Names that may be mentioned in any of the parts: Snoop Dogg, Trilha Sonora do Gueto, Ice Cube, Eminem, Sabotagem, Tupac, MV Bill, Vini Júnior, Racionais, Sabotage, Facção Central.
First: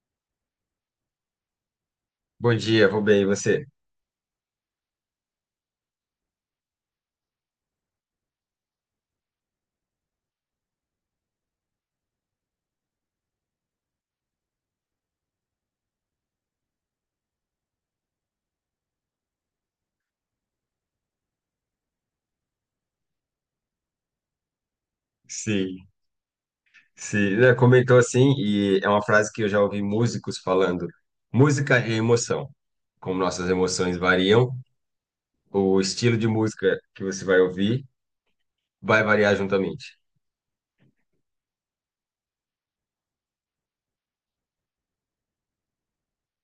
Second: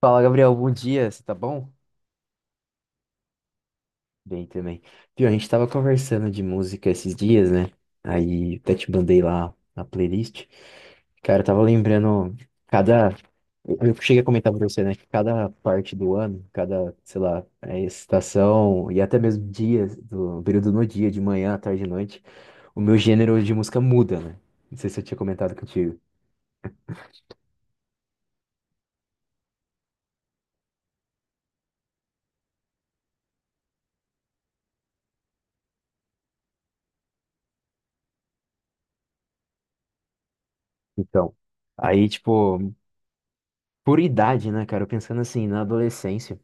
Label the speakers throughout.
Speaker 1: Fala, Gabriel, bom dia, você tá bom?
Speaker 2: Bom dia, vou bem, e você?
Speaker 1: Bem também. Viu, a gente tava conversando de música esses dias, né? Aí até te mandei lá a playlist. Cara, eu tava lembrando cada. Eu cheguei a comentar pra você, né? Que cada parte do ano, cada, sei lá, estação e até mesmo dias, do período no dia, de manhã, à tarde e noite, o meu gênero de música muda, né? Não sei se eu tinha comentado
Speaker 2: Sim,
Speaker 1: contigo.
Speaker 2: sim, né, comentou assim, e é uma frase que eu já ouvi músicos falando. Música é emoção. Como nossas emoções variam, o estilo de música que você vai ouvir vai variar juntamente.
Speaker 1: Então, aí, tipo, por idade, né, cara? Eu pensando assim, na adolescência.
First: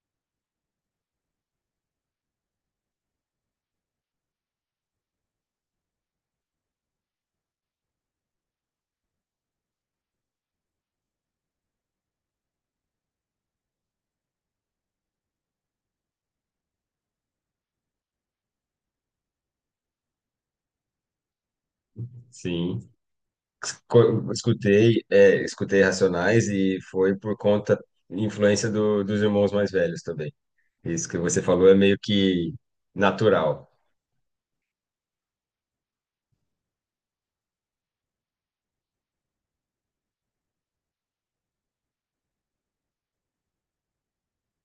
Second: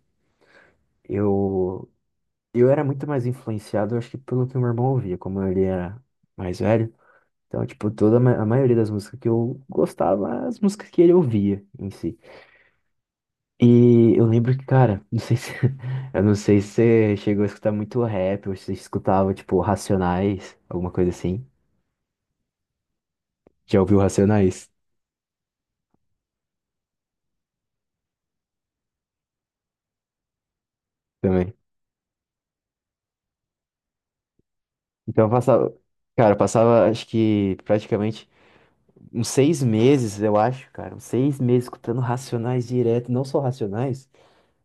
Speaker 1: Eu Eu era muito mais influenciado, eu acho que pelo que meu irmão ouvia, como ele era mais velho. Então, tipo, toda a maioria das músicas que eu gostava, eram as músicas que ele ouvia em si. E eu lembro que, cara, não sei se eu não sei se você chegou a escutar muito rap, ou se você escutava, tipo, Racionais, alguma coisa assim.
Speaker 2: Sim.
Speaker 1: Já ouviu Racionais
Speaker 2: Escutei, escutei Racionais e foi por conta, influência dos irmãos mais velhos também. Isso que você
Speaker 1: também?
Speaker 2: falou é meio que natural.
Speaker 1: Então eu passava, cara, eu passava, acho que praticamente uns seis meses, eu acho, cara, uns seis meses escutando Racionais direto, não só Racionais.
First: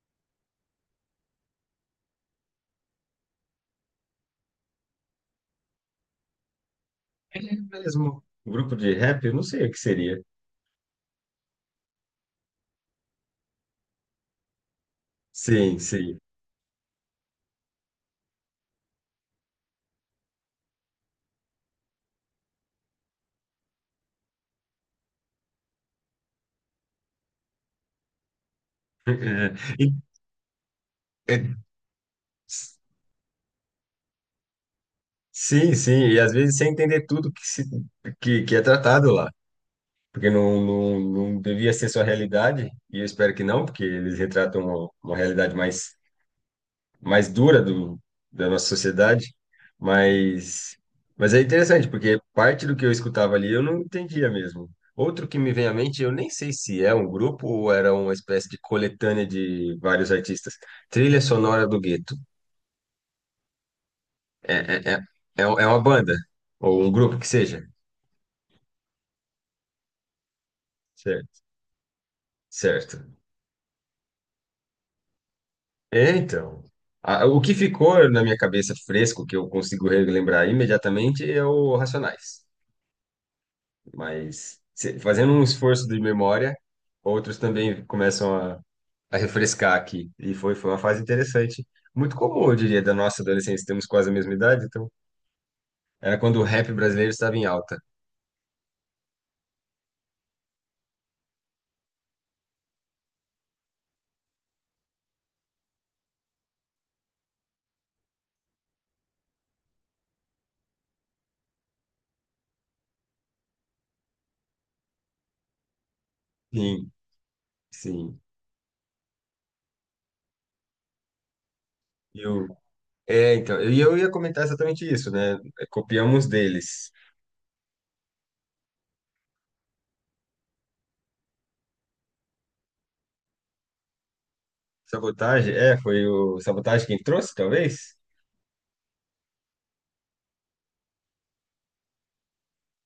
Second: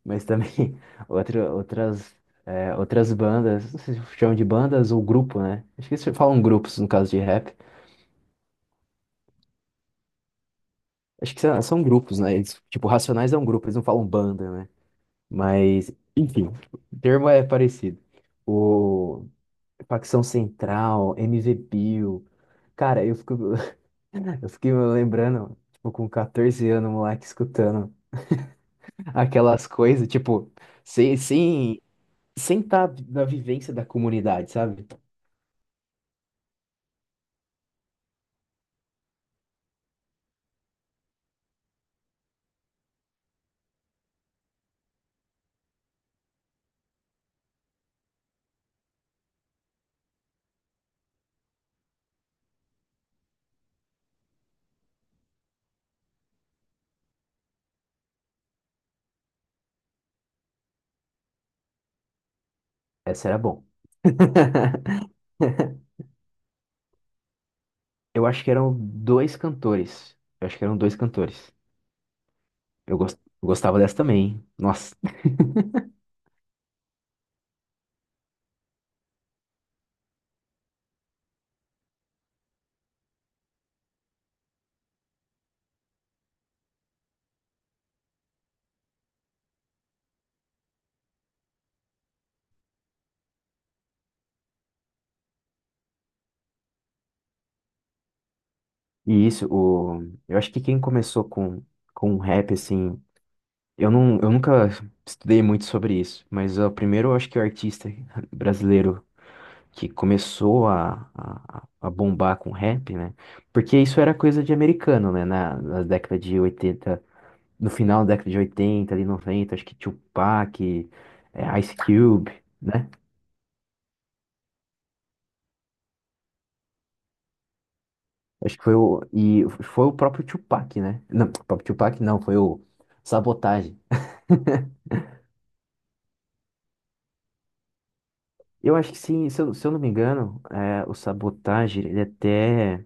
Speaker 1: Mas também outras, outras bandas, não sei se chamam de bandas ou grupo, né? Acho que eles falam grupos no caso de
Speaker 2: É
Speaker 1: rap.
Speaker 2: mesmo. Grupo de rap, eu não sei o que seria.
Speaker 1: Acho que são grupos, né? Eles, tipo, Racionais é um grupo, eles não falam banda, né?
Speaker 2: Sim,
Speaker 1: Mas,
Speaker 2: sim.
Speaker 1: enfim, o termo é parecido. O Facção Central, MV Bill. Cara, eu fico, eu fiquei me lembrando, tipo, com 14 anos, moleque, escutando aquelas
Speaker 2: E-
Speaker 1: coisas, tipo, sem,
Speaker 2: é,
Speaker 1: sem, sem estar na vivência da comunidade, sabe?
Speaker 2: sim, e às vezes sem entender tudo que, se, que é tratado lá, porque não devia ser sua realidade, e eu espero que não, porque eles retratam uma realidade mais dura da nossa sociedade, mas, mas é interessante, porque parte do que eu escutava ali eu não entendia mesmo. Outro que me vem à mente, eu nem sei se é um grupo ou era uma espécie de coletânea de vários artistas, Trilha Sonora do Gueto.
Speaker 1: Essa era bom.
Speaker 2: É, é, é, é uma banda, ou um grupo que seja.
Speaker 1: Eu acho que eram dois cantores. Eu acho que eram dois
Speaker 2: Certo.
Speaker 1: cantores.
Speaker 2: Certo.
Speaker 1: Eu gostava dessa também, hein? Nossa.
Speaker 2: É, então. O que ficou na minha cabeça fresco, que eu consigo relembrar imediatamente, é o Racionais. Mas fazendo um esforço de memória, outros também começam a refrescar aqui. E foi uma fase interessante. Muito comum, eu diria, da nossa adolescência. Temos quase a mesma idade, então era quando o rap brasileiro estava em alta.
Speaker 1: E isso, o… eu acho que quem começou com rap, assim. Eu, não, eu nunca estudei muito sobre isso, mas o primeiro eu acho que o artista brasileiro que começou a bombar com rap, né? Porque isso era coisa de americano, né? Na década de
Speaker 2: Sim,
Speaker 1: oitenta, no final da
Speaker 2: sim.
Speaker 1: década de 80, ali 90, acho que Tupac, Ice
Speaker 2: E
Speaker 1: Cube,
Speaker 2: o
Speaker 1: né?
Speaker 2: É, então, e eu ia comentar exatamente isso, né? Copiamos deles.
Speaker 1: Acho que foi o. E foi o próprio Tupac, né? Não, o próprio Tupac não, foi o Sabotage.
Speaker 2: Sabotagem, é, foi o Sabotagem quem trouxe, talvez?
Speaker 1: Eu acho que sim, se eu não me engano, o Sabotage, ele até.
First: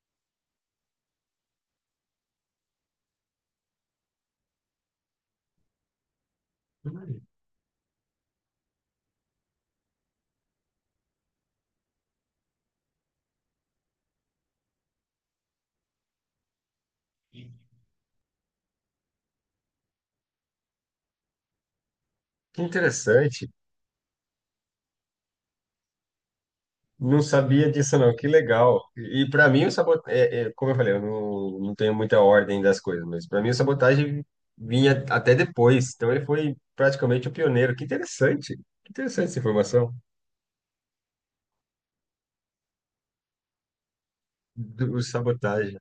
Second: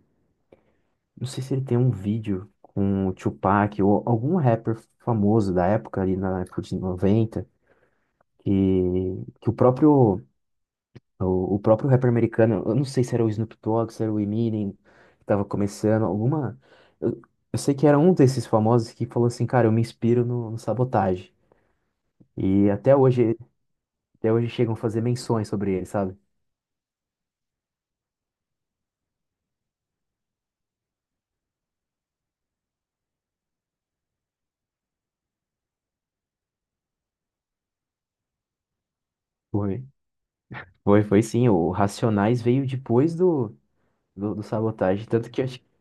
Speaker 1: Não sei se ele tem um vídeo com o Tupac ou algum rapper famoso da época, ali na época de
Speaker 2: Hum.
Speaker 1: noventa que, que o próprio. O próprio rapper americano, eu não sei se era o Snoop Dogg, se era o Eminem, que tava começando, alguma. Eu, eu sei que era um desses famosos que falou assim, cara, eu me inspiro no Sabotage.
Speaker 2: Que
Speaker 1: E
Speaker 2: interessante.
Speaker 1: até hoje chegam a fazer menções sobre ele, sabe?
Speaker 2: Não sabia disso, não. Que legal. E para mim, o sabotagem, como eu falei, eu não, não tenho muita ordem das coisas, mas para mim, o Sabotagem vinha até depois. Então, ele foi praticamente o pioneiro. Que interessante. Que interessante essa
Speaker 1: Foi,
Speaker 2: informação
Speaker 1: foi sim. O Racionais veio depois do
Speaker 2: do
Speaker 1: Sabotage. Tanto que acho que
Speaker 2: Sabotagem.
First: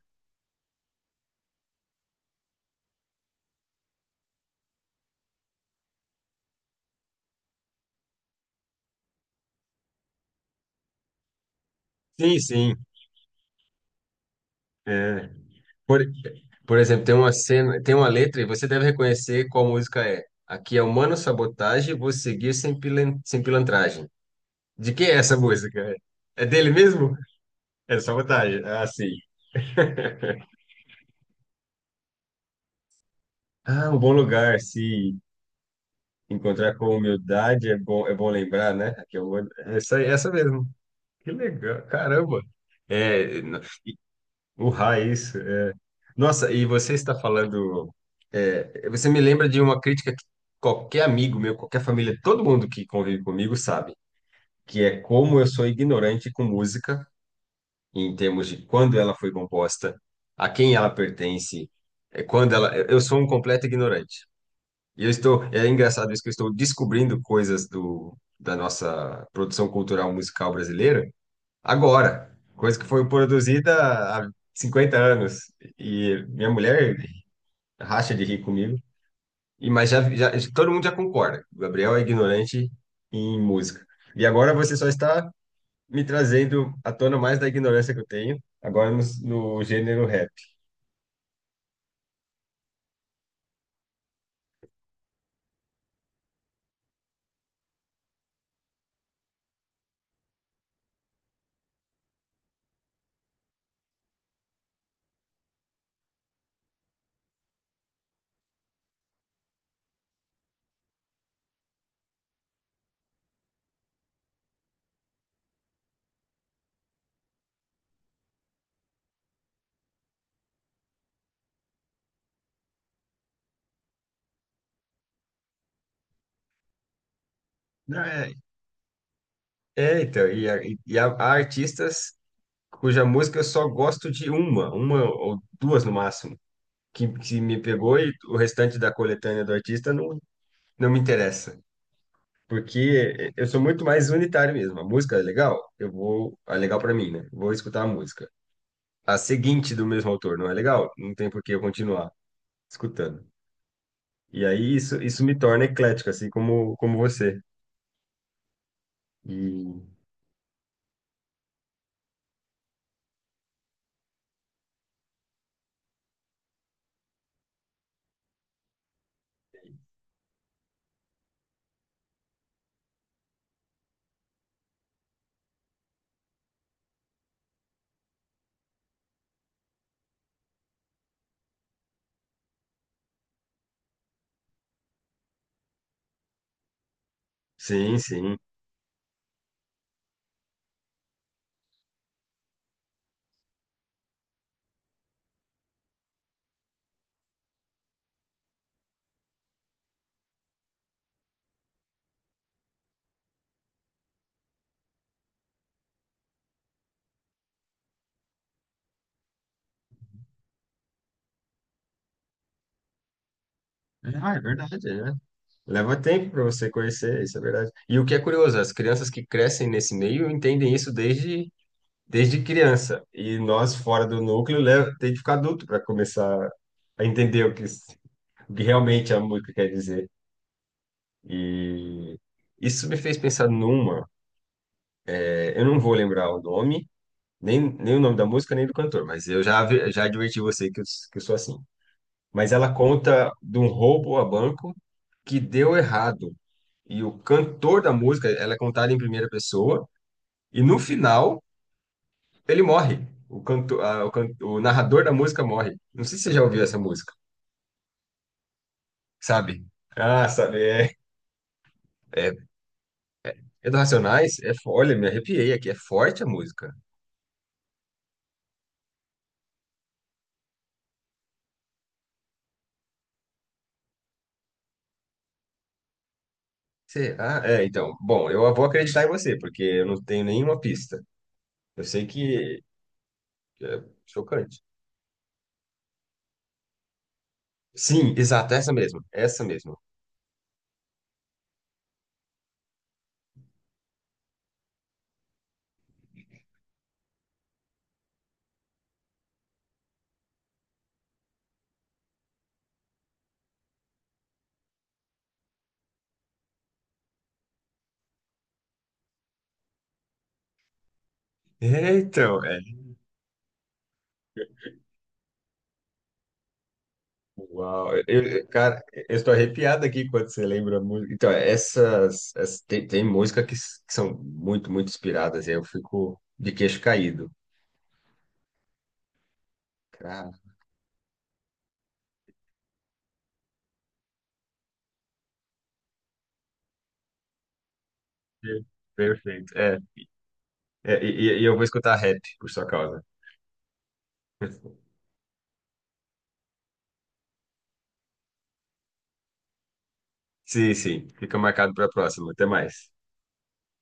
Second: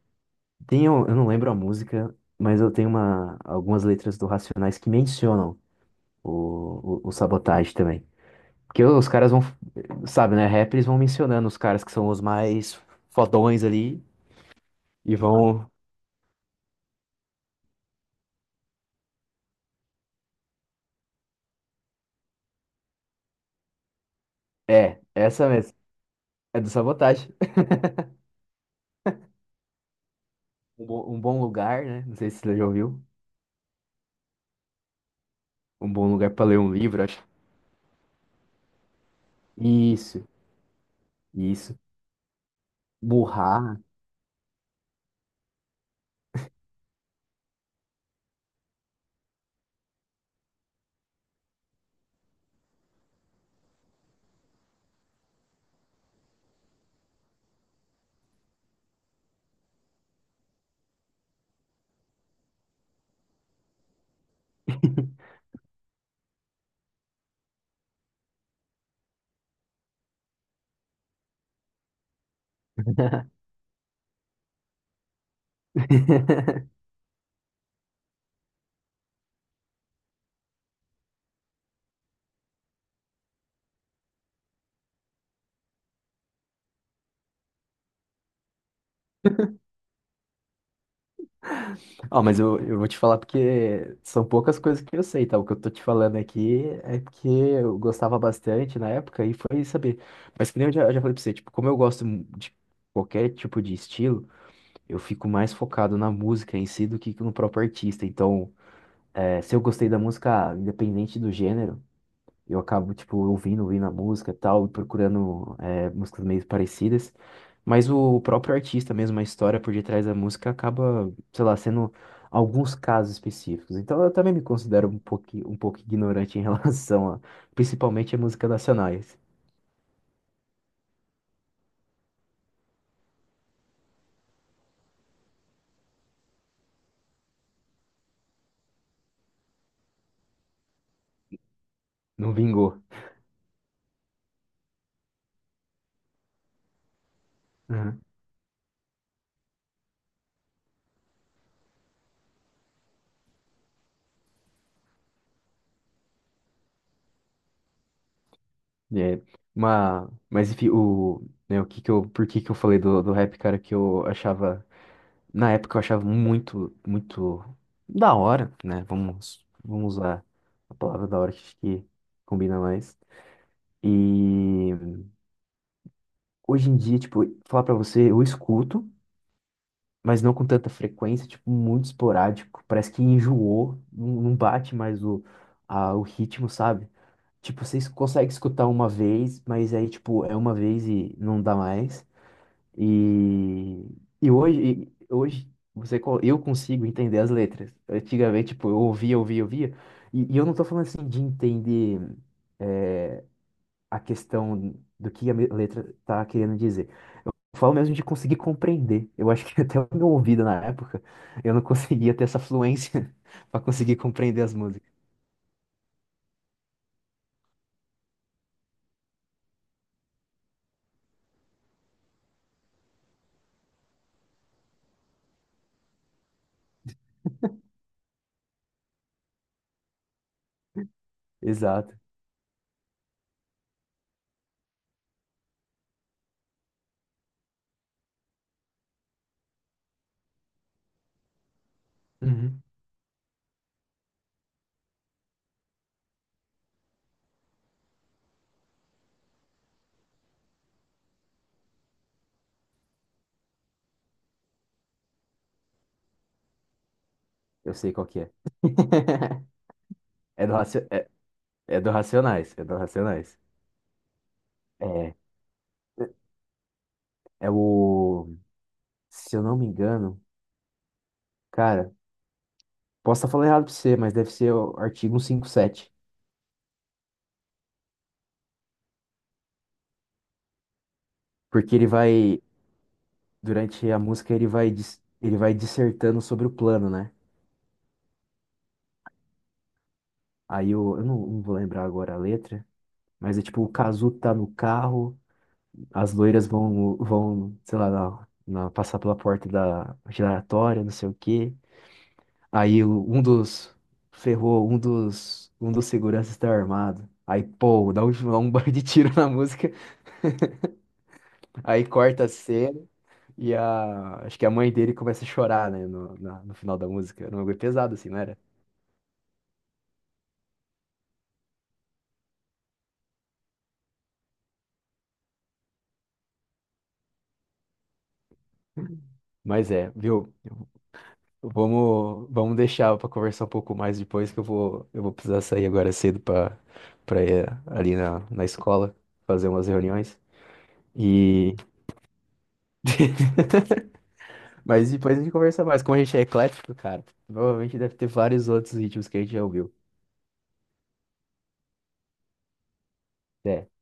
Speaker 1: tem, eu não lembro a música, mas eu tenho uma, algumas letras do Racionais que mencionam o Sabotage também. Porque os caras vão, sabe, né? Rap, eles vão mencionando os caras que são os
Speaker 2: Sim, sim.
Speaker 1: mais fodões ali e
Speaker 2: É.
Speaker 1: vão.
Speaker 2: Por, por exemplo, tem uma cena, tem uma letra e você deve reconhecer qual música é. Aqui é Humano Sabotagem, vou seguir sem pilantragem. De
Speaker 1: É,
Speaker 2: quem é essa
Speaker 1: essa mesmo.
Speaker 2: música? É
Speaker 1: É do
Speaker 2: dele mesmo?
Speaker 1: Sabotage.
Speaker 2: É Sabotagem. Ah, sim.
Speaker 1: Um bom lugar, né? Não sei se você já ouviu.
Speaker 2: Ah, um bom lugar, se
Speaker 1: Um bom lugar pra ler um
Speaker 2: encontrar com
Speaker 1: livro, acho.
Speaker 2: humildade é bom lembrar, né? Aqui é o, essa,
Speaker 1: Isso,
Speaker 2: essa mesmo. Que
Speaker 1: Isso.
Speaker 2: legal, caramba. É, n-
Speaker 1: Burrar.
Speaker 2: o raiz. Nossa, e você está falando. É, você me lembra de uma crítica que qualquer amigo meu, qualquer família, todo mundo que convive comigo sabe, que é como eu sou ignorante com música, em termos de quando ela foi composta, a quem ela pertence, quando ela. Eu sou um completo ignorante. E eu estou. É engraçado isso que eu estou descobrindo coisas da nossa produção cultural musical brasileira agora, coisa que foi produzida há 50 anos. E minha mulher racha de rir comigo. E, todo mundo já concorda. O Gabriel é ignorante em música. E agora você só está me trazendo à tona mais da ignorância que eu tenho, agora no gênero rap.
Speaker 1: Ó, mas eu vou te falar porque são poucas coisas que eu sei, tá? O que eu tô te falando aqui é porque eu gostava bastante na época e foi saber. Mas que nem eu já falei pra você, tipo, como eu gosto de qualquer tipo de estilo, eu fico mais focado na música em si do que no próprio artista. Então, se eu gostei da música, ah, independente do gênero, eu acabo, tipo, ouvindo a música e tal, e procurando músicas meio parecidas. Mas o próprio artista mesmo, a história por detrás da música acaba, sei lá, sendo alguns casos específicos. Então eu também me considero um pouco ignorante em relação a,
Speaker 2: Não,
Speaker 1: principalmente a
Speaker 2: É,
Speaker 1: músicas nacionais.
Speaker 2: é, então, e, a- e e Há, há artistas cuja música eu só gosto de uma ou duas no máximo, que me pegou e o restante da coletânea do artista não me interessa.
Speaker 1: Não vingou.
Speaker 2: Porque eu sou muito mais unitário mesmo. A música é legal, eu vou, é legal para mim, né? Vou escutar a
Speaker 1: Uhum.
Speaker 2: música. A seguinte do mesmo autor, não é legal? Não tem por que eu continuar escutando. E aí isso me torna eclético, assim como você.
Speaker 1: É,
Speaker 2: E
Speaker 1: mas enfim, o, né, o que que eu, por que que eu falei do rap, cara, que eu achava. Na época eu achava muito, muito da hora, né? Vamos, vamos usar a palavra da hora, que acho que combina mais. E hoje em dia, tipo, falar pra você, eu escuto, mas não com tanta frequência, tipo, muito esporádico. Parece que enjoou, não não bate mais o, a, o ritmo, sabe? Tipo, vocês
Speaker 2: sim,
Speaker 1: conseguem
Speaker 2: sim.
Speaker 1: escutar uma vez, mas aí, tipo, é uma vez e não dá mais. E, e hoje você, eu consigo entender as letras. Antigamente, tipo, eu ouvia, ouvia, ouvia. E eu não tô falando assim de entender eh, a questão do que a letra tá querendo dizer. Eu falo mesmo de conseguir compreender. Eu acho que até o meu ouvido na época, eu não conseguia ter essa fluência para conseguir
Speaker 2: Ah, é
Speaker 1: compreender as
Speaker 2: verdade,
Speaker 1: músicas.
Speaker 2: né? Leva tempo para você conhecer, isso é verdade. E o que é curioso, as crianças que crescem nesse meio entendem isso desde, desde criança. E nós, fora do núcleo, leva, tem que ficar adulto para começar a entender o que realmente a música quer dizer.
Speaker 1: Exato.
Speaker 2: E isso me fez pensar numa, é, eu não vou lembrar o nome, nem o nome da música, nem do cantor, mas eu já adverti você que que eu sou assim. Mas
Speaker 1: Uhum.
Speaker 2: ela conta de um roubo a banco que deu errado. E o cantor da música, ela é contada em primeira pessoa, e no final ele morre. O, canto, a- o, can- o narrador da música morre. Não sei se você já ouviu essa música,
Speaker 1: Eu sei qual que é.
Speaker 2: sabe? Ah,
Speaker 1: É do,
Speaker 2: sabe,
Speaker 1: Raci-
Speaker 2: é.
Speaker 1: é, é do
Speaker 2: É,
Speaker 1: Racionais. É do Racionais.
Speaker 2: é do Racionais, é, olha, me
Speaker 1: É.
Speaker 2: arrepiei aqui, é forte a música.
Speaker 1: É o. Se eu não me engano, cara. Posso estar falando errado pra você, mas deve ser o artigo 157.
Speaker 2: Será? É, então, bom, eu vou acreditar em você, porque eu não tenho nenhuma pista.
Speaker 1: Porque
Speaker 2: Eu
Speaker 1: ele
Speaker 2: sei
Speaker 1: vai,
Speaker 2: que é
Speaker 1: durante a música, ele
Speaker 2: chocante.
Speaker 1: vai, ele vai dissertando sobre o plano, né?
Speaker 2: Sim, exato, essa mesmo, essa mesmo.
Speaker 1: Aí eu não, não vou lembrar agora a letra, mas é tipo, o Cazu tá no carro, as loiras vão, sei lá, passar pela porta da giratória, não sei o quê. Aí um dos, ferrou, um dos seguranças tá armado. Aí, pô, dá um, um bar de tiro na música, aí
Speaker 2: É,
Speaker 1: corta a
Speaker 2: então, é.
Speaker 1: cena. E a, acho que a mãe dele começa a chorar, né, no final da música. Era um bagulho
Speaker 2: Uau,
Speaker 1: pesado, assim, não era?
Speaker 2: cara, eu estou arrepiado aqui quando você lembra a música. Então, tem música que são muito, muito inspiradas, e aí eu fico de queixo caído.
Speaker 1: Mas é,
Speaker 2: Cara,
Speaker 1: viu? Vamos, vamos deixar pra conversar um pouco mais depois, que eu vou precisar sair agora cedo pra, pra ir ali na, na
Speaker 2: per-
Speaker 1: escola fazer
Speaker 2: perfeito.
Speaker 1: umas reuniões.
Speaker 2: É, e, eu
Speaker 1: E.
Speaker 2: vou escutar rap por sua causa.
Speaker 1: Mas depois a gente conversa mais. Como a gente é eclético, cara, provavelmente deve ter vários outros ritmos que a gente já ouviu.
Speaker 2: Sim, sim, fica marcado para a próxima. Até mais.
Speaker 1: Até.